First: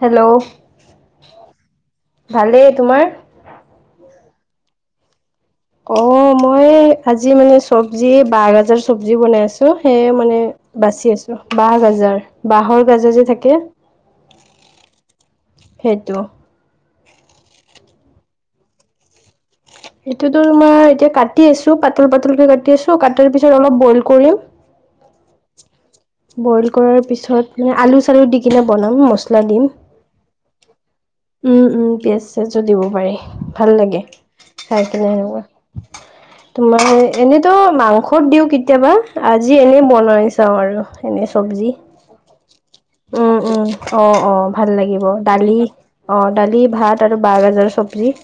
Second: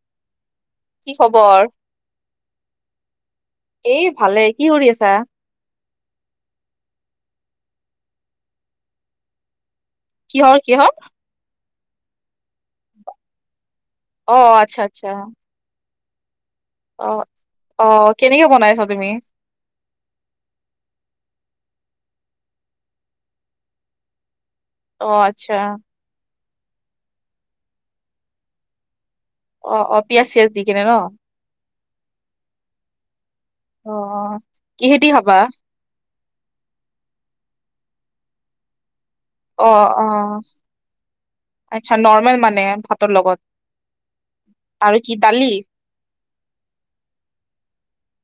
Hello কি খবৰ? ভালেই, তোমাৰ? এই ভালেই, কি কৰি আছা? অ অ অ, মই আজি মানে চব্জি বাহগাজৰ চব্জি বনাই আছো। তোক সেয়ে মানে কিহৰ কিহৰ? বাচি আছো বাহগাজৰ। বাঁহৰ গাজৰ যে থাকে অ' আচ্ছা আচ্ছা সেইটো। অ, অ অ অ, কেনেকে বনাইছা তুমি? এইটোতো তোমাৰ এতিয়া কাটি আছো পাতল পাতলকে কাটি আছো কাটাৰ পিছত অলপ বইল কৰিম অ আচ্ছা। বইল কৰাৰ পিছত মানে আলু-চালু দি কিনে বনাম মস অ অ, পিয়াঁজ-চিয়াজ দি কিনে ন। উম উম, পিয়াঁজ-চিয়াজো দিব পাৰি ভাল লাগে অ' অ' খাই কিহেদি কিনে খাবা? এনেকুৱা তোমাৰ এনেতো মাংসত দিও কেতিয়াবা। আজি এনেই অ' বনাই অ' চাওঁ আৰু এনে চব্জি আচ্ছা নৰ্মেল মানে ভাতৰ উম লগত উম অ উম অ অ ভাল আৰু লাগিব কি দালি অ দালি ভাত আৰু বাঁহ গাজৰৰ চব্জি।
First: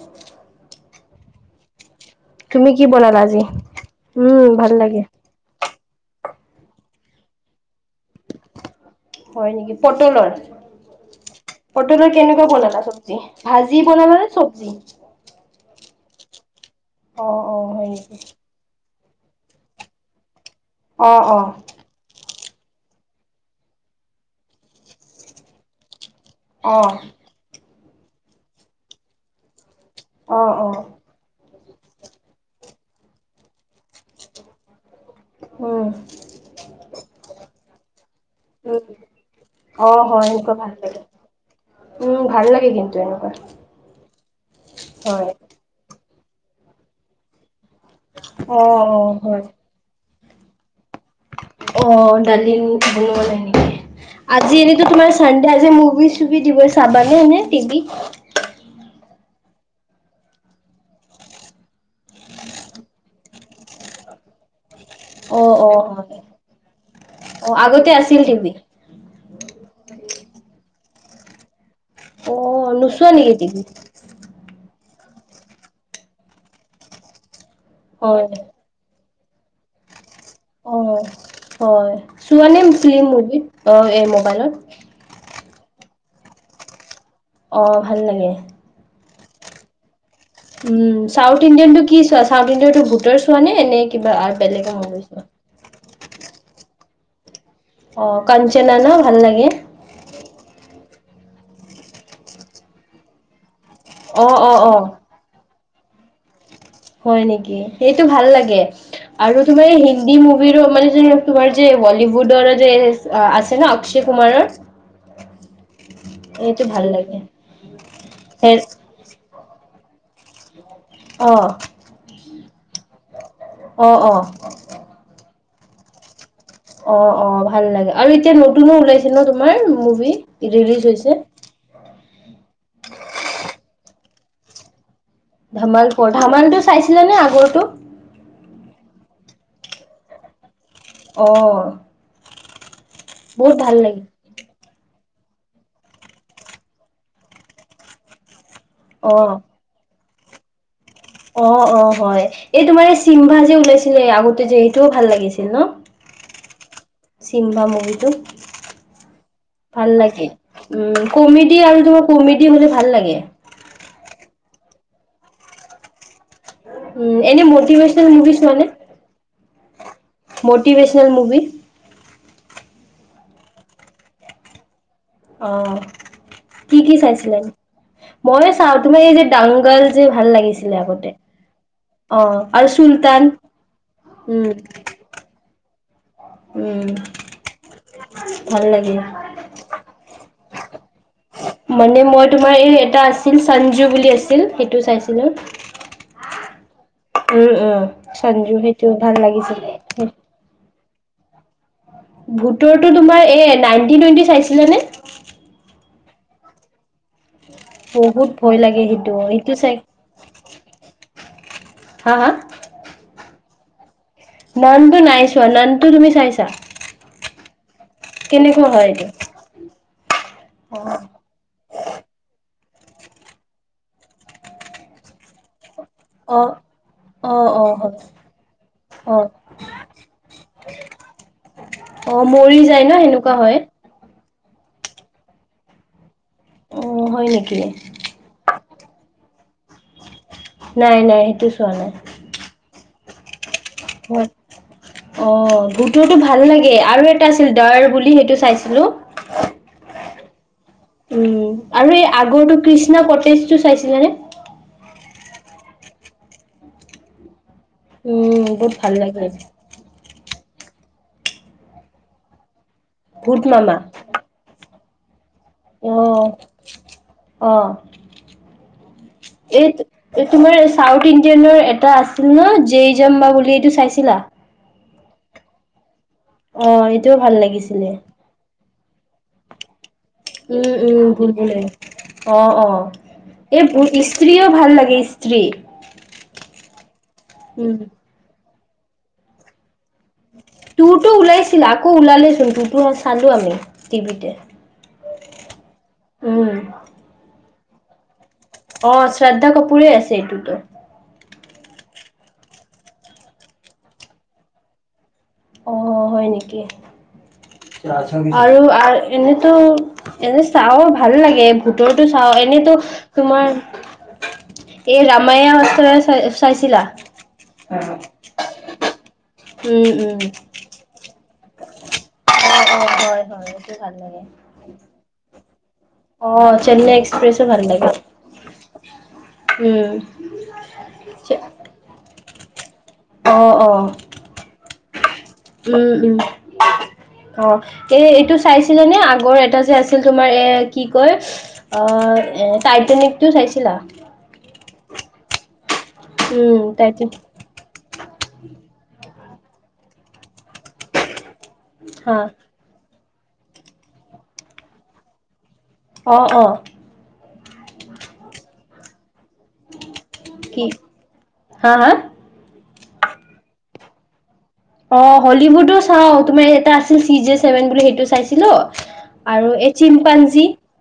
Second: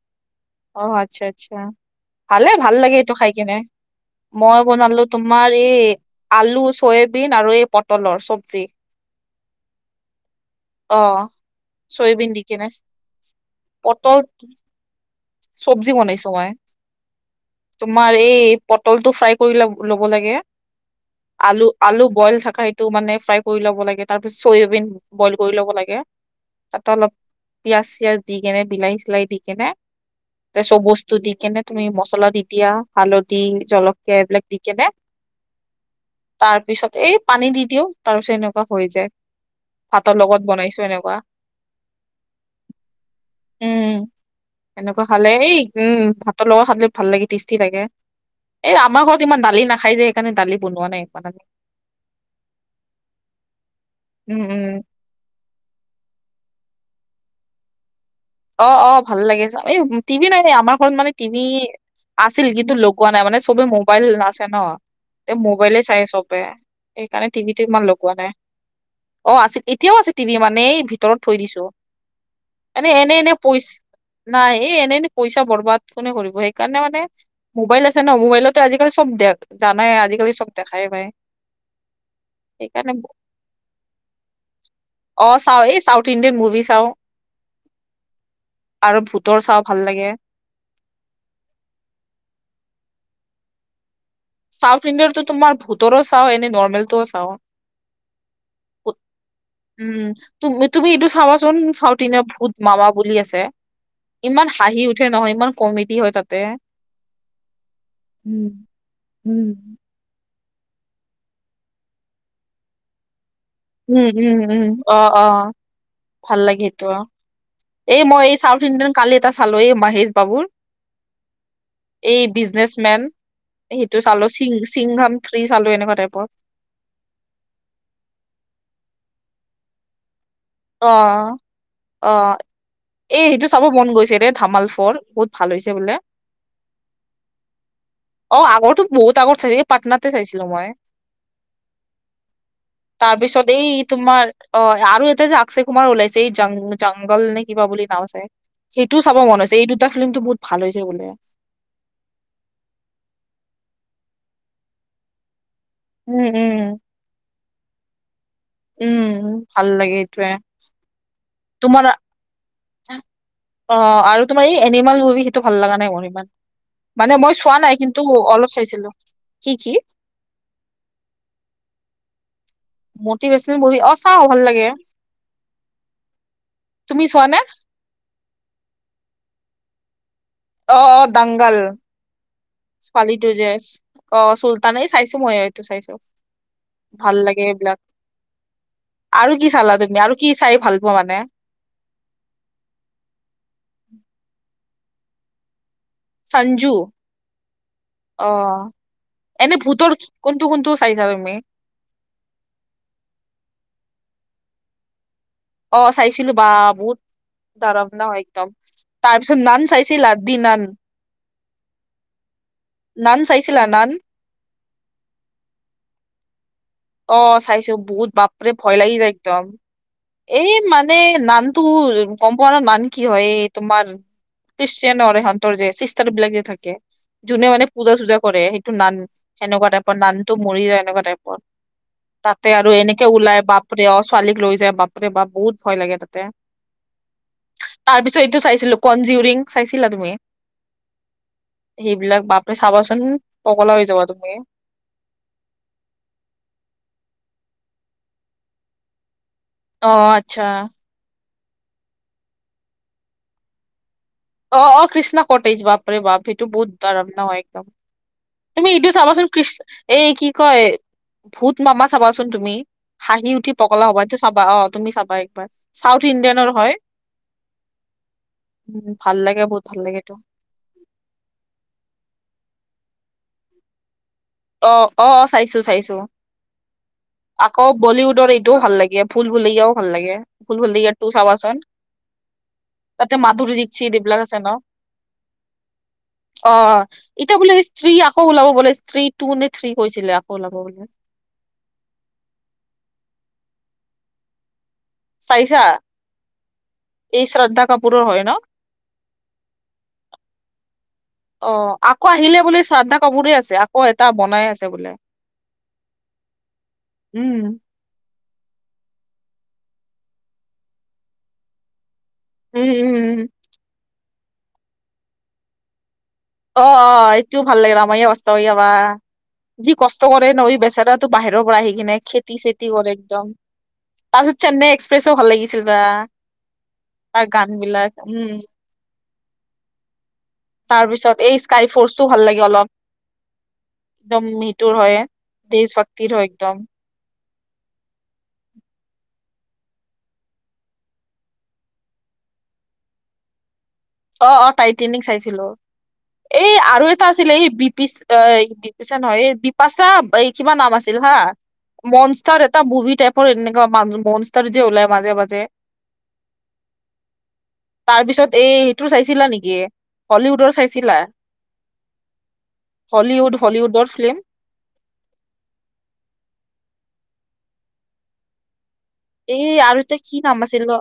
অ আচ্ছা আচ্ছা ভালে তুমি ভাল কি লাগে এইটো বনালা খাই আজি কিনে উম মই ভাল বনালো লাগে তুম তোমাৰ এ এ এ আলু, চয়াবিন আৰু এই পটলৰ চব্জি। হয় নেকি, পটলৰ। চুকি অ' চুকি ঠা পটলৰ চয়াবিন দি কেনেকুৱা কিনে বনালা চব্জি ভাজি পটল বনালা নে চব্জি। চব্জি বনাইছো মই অ অ হয় নেকি তোমাৰ এই পটলটো ফ্ৰাই কৰি ল-ল'ব লাগে। অ অ। আলু আলু বইল থাকা এইটো মানে ফ্ৰাই কৰি ল'ব লাগে তাৰপিছত চয়াবিন বইল কৰি ল'ব লাগে। অ তাতো অলপ পিয়াজ-চিয়াজ দি কেনে বিলাহী-চিলাহী দি কেনে অ ত অ চব বস্তু দি কেনে তুমি মচলা দি দিয়া হালধি, জলকীয়া এইবিলাক দি কেনে উম উ। তাৰ পিছত এই পানী দি দিও তাৰ পিছত এনেকুৱা উম হৈ যায়। অ ভাতৰ হয় লগত এনেকুৱা ভাল বনাইছো লাগে এনেকুৱা। উম উ, ভাল লাগে কিন্তু এনেকুৱা। উম এনেকুৱা হয় খালে এই উম ভাতৰ লগত খালে ভাল লাগে টেষ্টি লাগে। অ এই অ আমাৰ ঘৰত ইমান হয় দালি নাখাই যে সেইকাৰণে দালি বনোৱা নাই। ইমান আমি অ, দালি বনোৱা নাই নেকি উম আজি উম এনেতো তোমাৰ ছানডে আজি মুভি চুভি দিব চাবানে এনে টিভি? অ', অ', ভাল লাগে চাই এই টিভি নাই ন আমাৰ ঘৰত মানে টিভি আছিল কিন্তু লগোৱা নাই মানে চবে মোবাইল আছে ন। তে অ', অ', মোবাইলে চাই হয়। চবে সেইকাৰণে অ', টিভিত ইমান আগতে লগোৱা আছিল নাই। টিভি। অ, আছিল এতিয়াও আছে তিনি মানে এই ভিতৰত থৈ দিছো। অ, মানে নোচোৱা এনে এনে নেকি টিভি? পইচ নাই এই এনেই পইচা বৰবাদ কোনে কৰিবব সেইকাৰণে মানে মোবাইল আছে ন হয়। মোবাইলতে আজিকালি চব দেক জানাই আজিকালি চব অ, দেখাই পায়, হয় চোৱা নে সেইকাৰণে ফিল্ম মুভিত অ, এই মোবাইলত। অ, চাও এই চাউথ ইণ্ডিয়ান মুভি চাও। অ, ভাল লাগে। আৰু ভূতৰ চাও ভাল লাগে। উম, চাউথ ইণ্ডিয়ান টো কি চোৱা চাউথ ইণ্ডিয়ানটো ভূতৰ চোৱা নে - নে কিবা আ চউথ ইণ্ডিয়াৰ তো তোমাৰ ভূতৰো চাও এনে নৰ্মেলটো চাও। অ, কাঞ্চনা ন ভাল লাগে। উম, তুমি এইটো চাবাচোন চাউথ ইডিয়াৰ ভূত মামা বুলি আছে। অ', ইমান অ', হাঁহি অ'। উঠে নহয় ইমান কমেডী হয় তাতে। হয় নেকি? সেইটো ভাল লাগে উম, আৰু তুমাৰ উম। এই হি দি মুভি ৰ মানে যে তোমাৰ যে বলিউডৰ যে আছে ন অক্ষয় উম- উম কুমাৰৰ -উম অ', অ', ভাল লাগে তো এই মই এই হে চাউথ ইণ্ডিয়ান কালি এটা চালো এই মাহেশ বাবুৰ। অ', এই বিজনেচ মেন অ সেইটো অ চালো সিংঘাম থ্ৰী চালো এনেকুৱা টাইপৰ। অ', অ', ভাল লাগে আৰু এতিয়া নতুনো ওলাইছে ন তোমাৰ মুভি। ৰিলিজ অ', হৈছে অ', এ সেইটো চাব মন গৈছে বে ধামাল ফৰ বহুত ভাল হৈছে ধামাল বোলে। ফ'ৰ ধামাল টু চাইছিলে নে আগৰটো? অ, আগৰটো বহুত আগত চাইছিল পাটনাতে চাইছিলো মই। অহ', তাৰপিছত এই লাগে তোমাৰ অ, আৰু এটা যে অক্ষয় কুমাৰ ওলাইছে এই জংঘল নে কিবা বুলি নাম আছে সেইটোও অ চাব মনছে এই দুটা ফিল্মতটো বহুত ভাল হৈছে বোলে। অ', অ', হয় এই তোমাৰ এই চিমভা যে ওলাইছিলে আগতে যে সেইটোও ভাল লাগিছিল ন। উম - উম। চিমভা মুগীটো। ভাল লাগে উম, কমেডি তোমাৰ আৰু ধৰ কমেডি হলে ভাল লাগে। অ, আৰু তোমাৰ এই এনিমেল মুভি সেইটো ভাল লগা নাই মোৰ ইমান। মানে উম মই এনে চোৱা নাই কিন্তু মটিভেশনেল মুভি অলপ চাইছিলো কি-কি? Motivational movie. মটিভেশ্যেনেল মুভি অ, চাও ভাল লাগে। অ, কি - কি তুমি চোৱা নে চাইছিলে? ময়ে চাও তোমাৰ এই যে ডাংগাল যে ভাল লাগিছিল। অ', অ', ডাংগাল আৰু চুলতান ছোৱালীটো যে চ অ, উম চুলতানেই চাই চো মই এইটো চাইছো। উম ভাল লাগে এইবিলাক ভাল লাগে আৰু কি চালা তুমি আৰু কি চাই ভাল পোৱা মানে। মানে মই তোমাৰ এই এটা আছিল চঞ্জু বুলি আছিল সেইটো চাইছিলো। সঞ্জু উম - উম অ সঞ্জু সেইটো ভাল এনে লাগিছিলে। ভূতৰ কোনটো - কোনটো চাইছা তুমি? ভোতৰটো তোমাৰ এ নাইনটিন টুৱেণ্টি চাইছিলা নে? অঁ চাইছিলো বাহ বহুত দৰাৱানা হয় বহুত একদম ভয় লাগে সেইটো তাৰপিছত সেইটো নান চাই চাইছিলা? দি নান। হা হা? নান চাইছিলা নান? নানটো নাই চোৱা। নানটো তুমি চাইছা? অঁ চাইছো বহুত বাপৰে কেনেকুৱা ভয় হয় লাগি এইটো যায় একদম। এই মানে নামটো কম তোমাৰ নান কি হয় তোমাৰ খ্ৰীষ্টান ৰ ইহতৰ ৰ যে চিষ্টাৰ বিলাক অ যে থাকে অ যোনে অ মানে পূজা হয় চূজা কৰে সেইটো নান অ সেনেকুৱা টাইপৰ নানটো মৰি যায় এনেকুৱা টাইপৰ অ তাতে মৰি আৰু যায় ন এনেকে সেনেকুৱা ওলাই হয় বাপৰে অ ছোৱালীক লৈ যায় বাপৰে বাপ বহুত ভয় লাগে তাতে অ হয় নেকি তাৰপিছত এইটো চাইছিলো কনজিউৰিং চাইছিলা তুমি নাই নাই সেইটো চোৱা সেইবিলাক বাপ তুমি চাবচোন ম অ ভূতৰটো ভাল লাগে আৰু এটা আছিল দাৰ বুলি সেইটো চাইছিলো অ আচ্ছা উম আৰু এই আগৰটো কৃষ্ণা কটেজটো চাইছিলে নে অ অ কৃষ্ণা কটেজ বাপৰে বাপ সেইটো বহুত দৰৱনা হয় একদম উম তুমি বহুত এইটো ভাল চাবাচোন লাগে কিষ্ট এই কি কয় ভূত মামা চাবাচোন তুমি হাঁহি ভূত উঠি মামা পগলা হ'বা চাবা অ তুমি চাবা একবাৰ অ চাউথ ইণ্ডিয়ানৰ হয় অ উ ভাল লাগে বহুত এই ভাল লাগে এইটো তোমাৰ চাউথ ইণ্ডিয়ানৰ এটা আছিল ন জেই জাম্বা বুলি এইটো চাইছিলা অ অ চাইছো চাইছো অ এইটোও ভাল আকৌ লাগিছিলে। বলিউডৰ এইটোও ভাল লাগে ভুল ভূলেয়াও ভাল লাগে ভুল উম ভুলৈয়া উম টু ভুল চাবাচোন ভূলেয়া অ অ তাতে মাধুৰী এই দীক্ষিত এইবিলাক আছে স্ত্ৰ্ৰীও ন। ভাল লাগে স্ত্ৰ্ৰী, অ এতিয়া বোলে স্ত্ৰী আকৌ ওলাব বোলে স্ত্ৰী টু নে থ্ৰী কৈছিলে আকৌ ওলাব বোলে তটো ওলাইছিল আকৌ ওলালেচোন ততো চালো আমি টিভিতে চাইছা উম। এই শ্ৰদ্ধা কাপোৰৰ হয় ন অ শ্ৰদ্ধা কাপুৰে আছে এইটোতো অ আকৌ আহিলে বুলি শ্ৰদ্ধা কাপুৰে আছে আকৌ এটা বনাই আছে বোলে অ হয় নেকি উম আৰু এনেতো এনে চাওঁ ভাল লাগে ভোটৰটো চাও উম এনেতো উম উম তোমাৰ এই ৰামায়া চাই আছো অ অ এইটোও ভাল লাগিলে আমাৰ অৱস্থা কি কবা যি উম কষ্ট উম। কৰে নৈ বেচেৰাতো বাহিৰৰ পৰা আহি কিনে খেতি অ চেতি অ কৰে হয় একদম হয় এইটো ভাল লাগে। তাৰ পিছত চেন্নাই এক্সপ্ৰেছো ভাল লাগিছিল বা, অ চেন্নাই তাৰ এক্সপ্ৰেছো গান ভাল লাগে, বিলাক উম উম তাৰ পিছত চে এই স্কাই ফৰ্চটো ভাল লাগে অলপ অ', অ', একদম মিটুৰ হয় দেশ উম, উম। ভক্তিৰ হয় একদম। অ এই এইটো চাইছিলে নে আগৰ এটা যে আছিল তোমাৰ এ কি কয়, অ এ টাইটানিক টো চাইছিলা? অ অ টাইটেনিক চাইছিলো এই উম, আৰু এটা টাইটেন আছিলে এই বি পি, পিচা নহয় এই বিপাশা এই কিবা নাম আছিল হা হা, মনষ্টাৰ, এটা মুভি টাইপৰ এনেকুৱা ম মনষ্টাৰ যে ওলাই মাজে মাজে, অ', অ', তাৰপিছত এই টো চাইছিলা নেকি হলিউডৰ কি চাইছিলা? হা, হা? হলিউড হলিউডৰ ফিল্ম অ হলিউডো চাও তোমাৰ এটা আছিল চি জে ছেভেন বুলি সেইটো চাইছিলো, এ আৰু এতিয়া কি নাম আছিল অ,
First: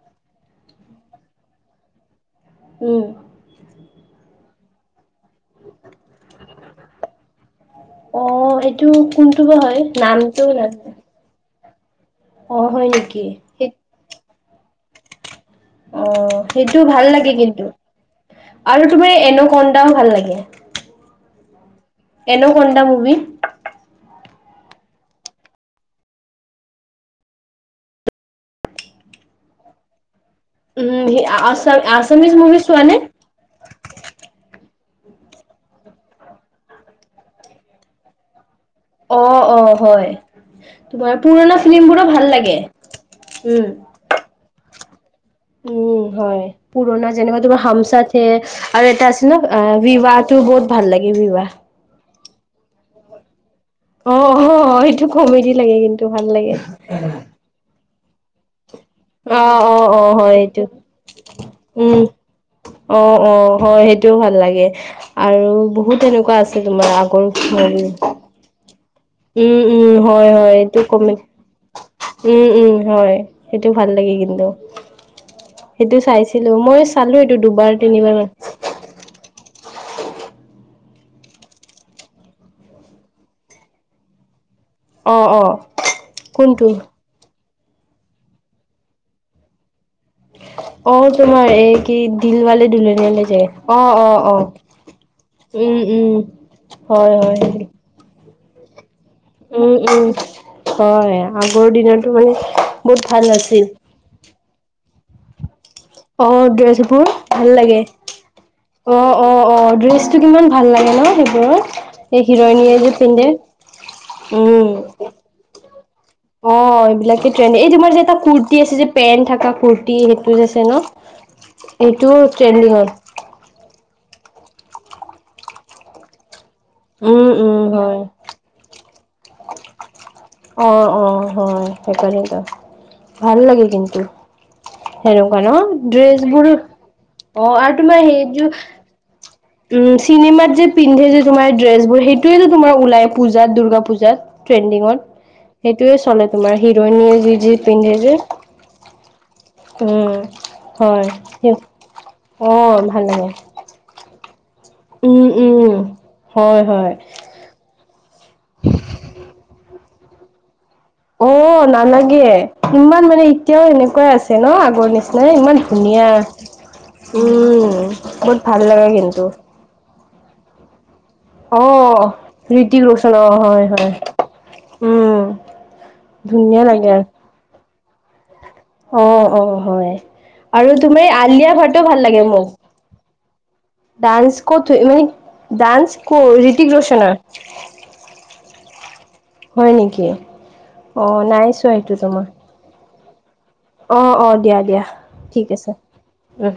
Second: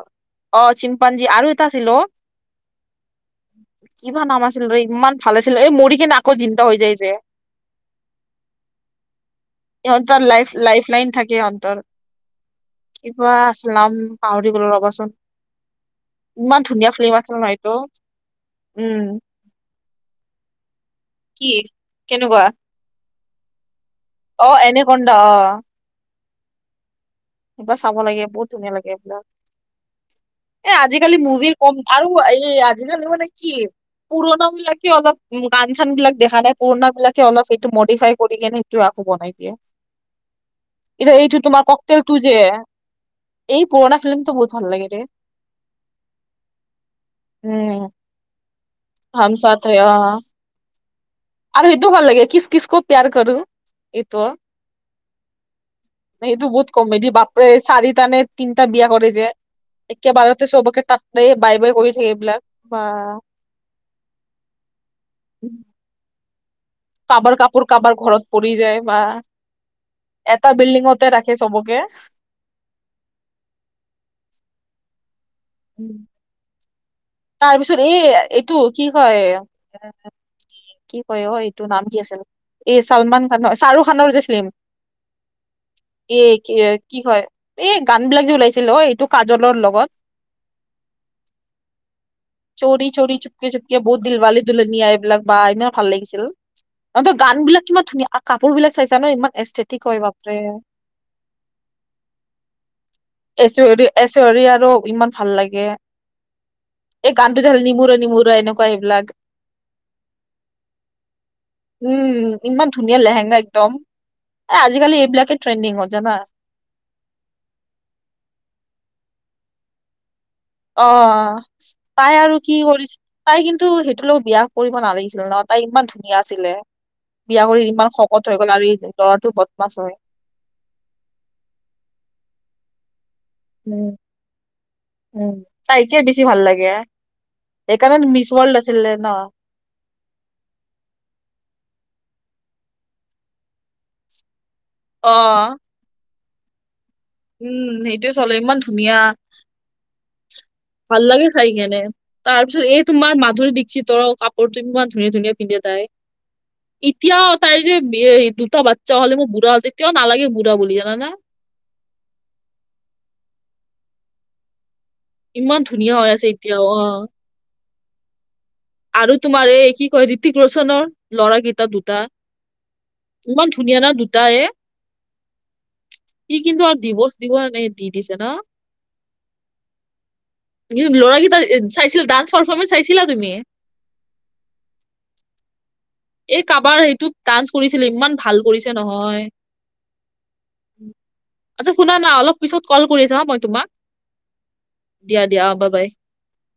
অ চিম্পঞ্জী আৰু এটা আছিল অ? উম। কিবা নাম আছিল ৰৰে ইমান ভাল আছিল এই মৰি কিনে আকৌ জিন্দা হৈ যায় যে? অ', এইটো কোনটো বা হয় ইহঁতৰ নামটো লাইফ নাজানো লাইফ লাইন থাকে ইহঁতৰ। অ হয় নি কি বা আছলাম পাহৰি গলো ৰবাচোন। অ ইমান সেইটো ধুনীয়া ভাল ফিল্ম লাগে আছিল ন কিন্তু এইটো আৰু উম তোমাৰ এনাকন্দাও ভাল লাগে। কি? কেনেকুৱা এনকন্দা মুভি। অ এনেকন্দা অ। এইবাৰ চাব লাগে বহুত ধুনীয়া লাগে এইবিলাক। এ উম, আজিকালি মুভিৰ কম আছাম আৰু আছামিজ এই মুভি চোৱা আজি নে? কালি মানে কি পুৰণাবিলাকে অলপ উম গান - চানবিলাক দেখা নাই পুৰণাবিলাকে অলপ সেইটো মডিফাই কৰি কিনে ত আকৌ বনাই অ' দিয়ে অ' হয়। কিন্তু তোমাৰ এইটো পুৰণা তোমাকক তেও ফিল্মবোৰো তু ভাল যে লাগে। এই উম, পুৰণা ফিল্মটো বহুত ভাল লাগে ৰে। উম হয় পুৰণা যেনেকুৱা তোমাৰ উম হামচাথ হে আৰু এটা হাম আছিলো আ চাথ হে অ বিবাহ তোৰ বহুত ভাল লাগে বিবাহ। আৰু সেইটো ভাল লাগে কিছ কিছ কো প্যাৰ কৰো। এইটো, অ' অ' এইটো কমেডি লাগে কিন্তু ভাল এইটো লাগে। বহুত কমেডি বাপ ৰে চাৰিটানে - তিনিটা বিয়া কৰে যে অ অ অ হয় একেবাৰতে সেইটো, চবকে তাতে বাই বাই কৰি উম থাকে এইবিলাক অ বা অ হয় সেই টো ভাল লাগে আৰু বহুত এনেকুৱা আছে তোমাৰ আগৰ পুৰণি কৰি যায় বা উম উম হয় এটা হয় এইটো বিল্ডিঙতে কমে। ৰাখে চবকে উম' উম' হয় সেইটো ভাল লাগে কিন্তু, সেইটো চাইছিলো মই চালো এইটো দুবাৰ, তিনিবাৰ মান। টো কি কয়ে কি কয় অ এইটো নাম কি আছিল, এই চালমান খান ন শ্বাহৰুখ খানৰ যে ফিল্ম অ অ এ কি কোনটো আ কি কয় এ গানবিলাক যে ওলাইছিল অ এইটো কাজলৰ লগত অ তোমাৰ এই কি দিলৱালে চৌৰি দুলনিয়া চৌৰি লৈ যায়, চুপকে চুপকে অ বহুত অ অ দিলৱালি উম উম। হয় তাহাতৰ হয় গানবিলাক কিমান ধুনীয়া কা কাপোৰবিলাক চাইছা ন ইমান উম এস্থেটিক হয় উম, বাপৰে হয় আগৰ দিনতো মানে বহুত ভাল আছিল। এচ হৰি আৰু ইমান ভাল লাগে। অ দুয়েজো বোৰ এই গানটো যে ভাল লাগে, নিমুৰে নিমুৰে এনেকুৱা অ এইবিলাক অ অ ড্ৰেচটো কিমান ভাল লাগে ন সেইবোৰৰ। উম' ইমান ধুনীয়া লেহেংগা একদম, এ উম আজিকালি এইবিলাকে ট্ৰেণ্ডিঙত জানা? অ এইবিলাকে ট্ৰেণ্ড, এই যে মোৰ এটা কুৰ্তি আছে যে পেণ্ট থকা কুৰ্তি সেইটো যে আছে ন অ অ, এইটো পাই আৰু কি ট্ৰেণ্ডিং হয় কৰিছে? তাই কিন্তু সেইটোৰ লগত বিয়া কৰিব নালাগিছিল ন, তাই ইমান ধুনীয়া আছিলে। উম বিয়া উম কৰি ইমান হয় শকত হৈ গ'ল আৰু এই ল'ৰাটো বদমাছ হয়। অ অ হয় সেইকাৰণেই ভাল লাগে উম, কিন্তু। উম, সেনেকুৱা ন, তাইকে বেছি ভাল ড্ৰেচবোৰ লাগে অ আৰু তোমাৰ সেইকাৰণে মিছ ৱৰ্ল্ড সেইযোৰ আছিলে ন। উম' চিনেমাত যে পিন্ধে যে তোমাৰ ড্ৰেছবোৰ, সেইটোয়ো তোমাৰ ওলাই পূজাত দুৰ্গা পূজাত। ট্ৰেণ্ডিংত, অ', সেইটোয়ে চলে তোমাৰ হি'ৰইনিয়ে উম' সেইটোয়ে চলে ইমান ধুনীয়া উম ভাল হয় লাগে চাই কেনে, তাৰ অ পিছত এই ভাল তোমাৰ লাগে মাধুৰী দীক্ষিতৰ কাপ পুৰ ইমান ধুনীয়া - উম ধুনীয়া পিন্ধে তাই উম হয় হয় এতিয়াও তাইৰ যে বে দুটা বাচ্ছা হ'লে বুঢ়া হ'ল, তেতিয়াও নালাগে বুঢ়া বুলি জানানে? অ, নালাগে ইমান মানে এতিয়াও এনেকুৱাই আছে ন' আগৰ নিচ নাই ইমান ধুনীয়া হৈ আছে এতিয়াও অ'। উম, ভাল লগা আৰু কিন্তু তোমাৰ এই কি কয় ঋতিক ৰোচনৰ অ, ঋতিক ৰোচনৰ ইমান হয় ধুনীয়া না দুটায়ে -হয় উম। সি কিন্তু ধুনীয়া লাগে। [unintelligible] দি দিছে ন? অ', অ', হয় আৰু কিন্তু টোমে ল'ৰাকেইটা আলিয়া ভাটও ভাল চাইছিলা লাগে ডান্স মোক। পাৰফৰ্মেঞ্চ চাইছিলা তুমি ডান্স কথ হয় মানে ডান্স এই ক'ৰ ঋতিক কাবাৰ ৰোচনৰ সেইটোত ডান্স কৰিছিলে ইমান ভাল কৰিছে নহয় হয় নেকি? অ, নাই চোৱা সেইটোত [unintelligible] না অলপ পিছত ক'ল কৰিছোঁ হা মই তোমাক। অ', অ', দিয়া -দিয়া দিয়া ঠিক বাই আছে বাই উম।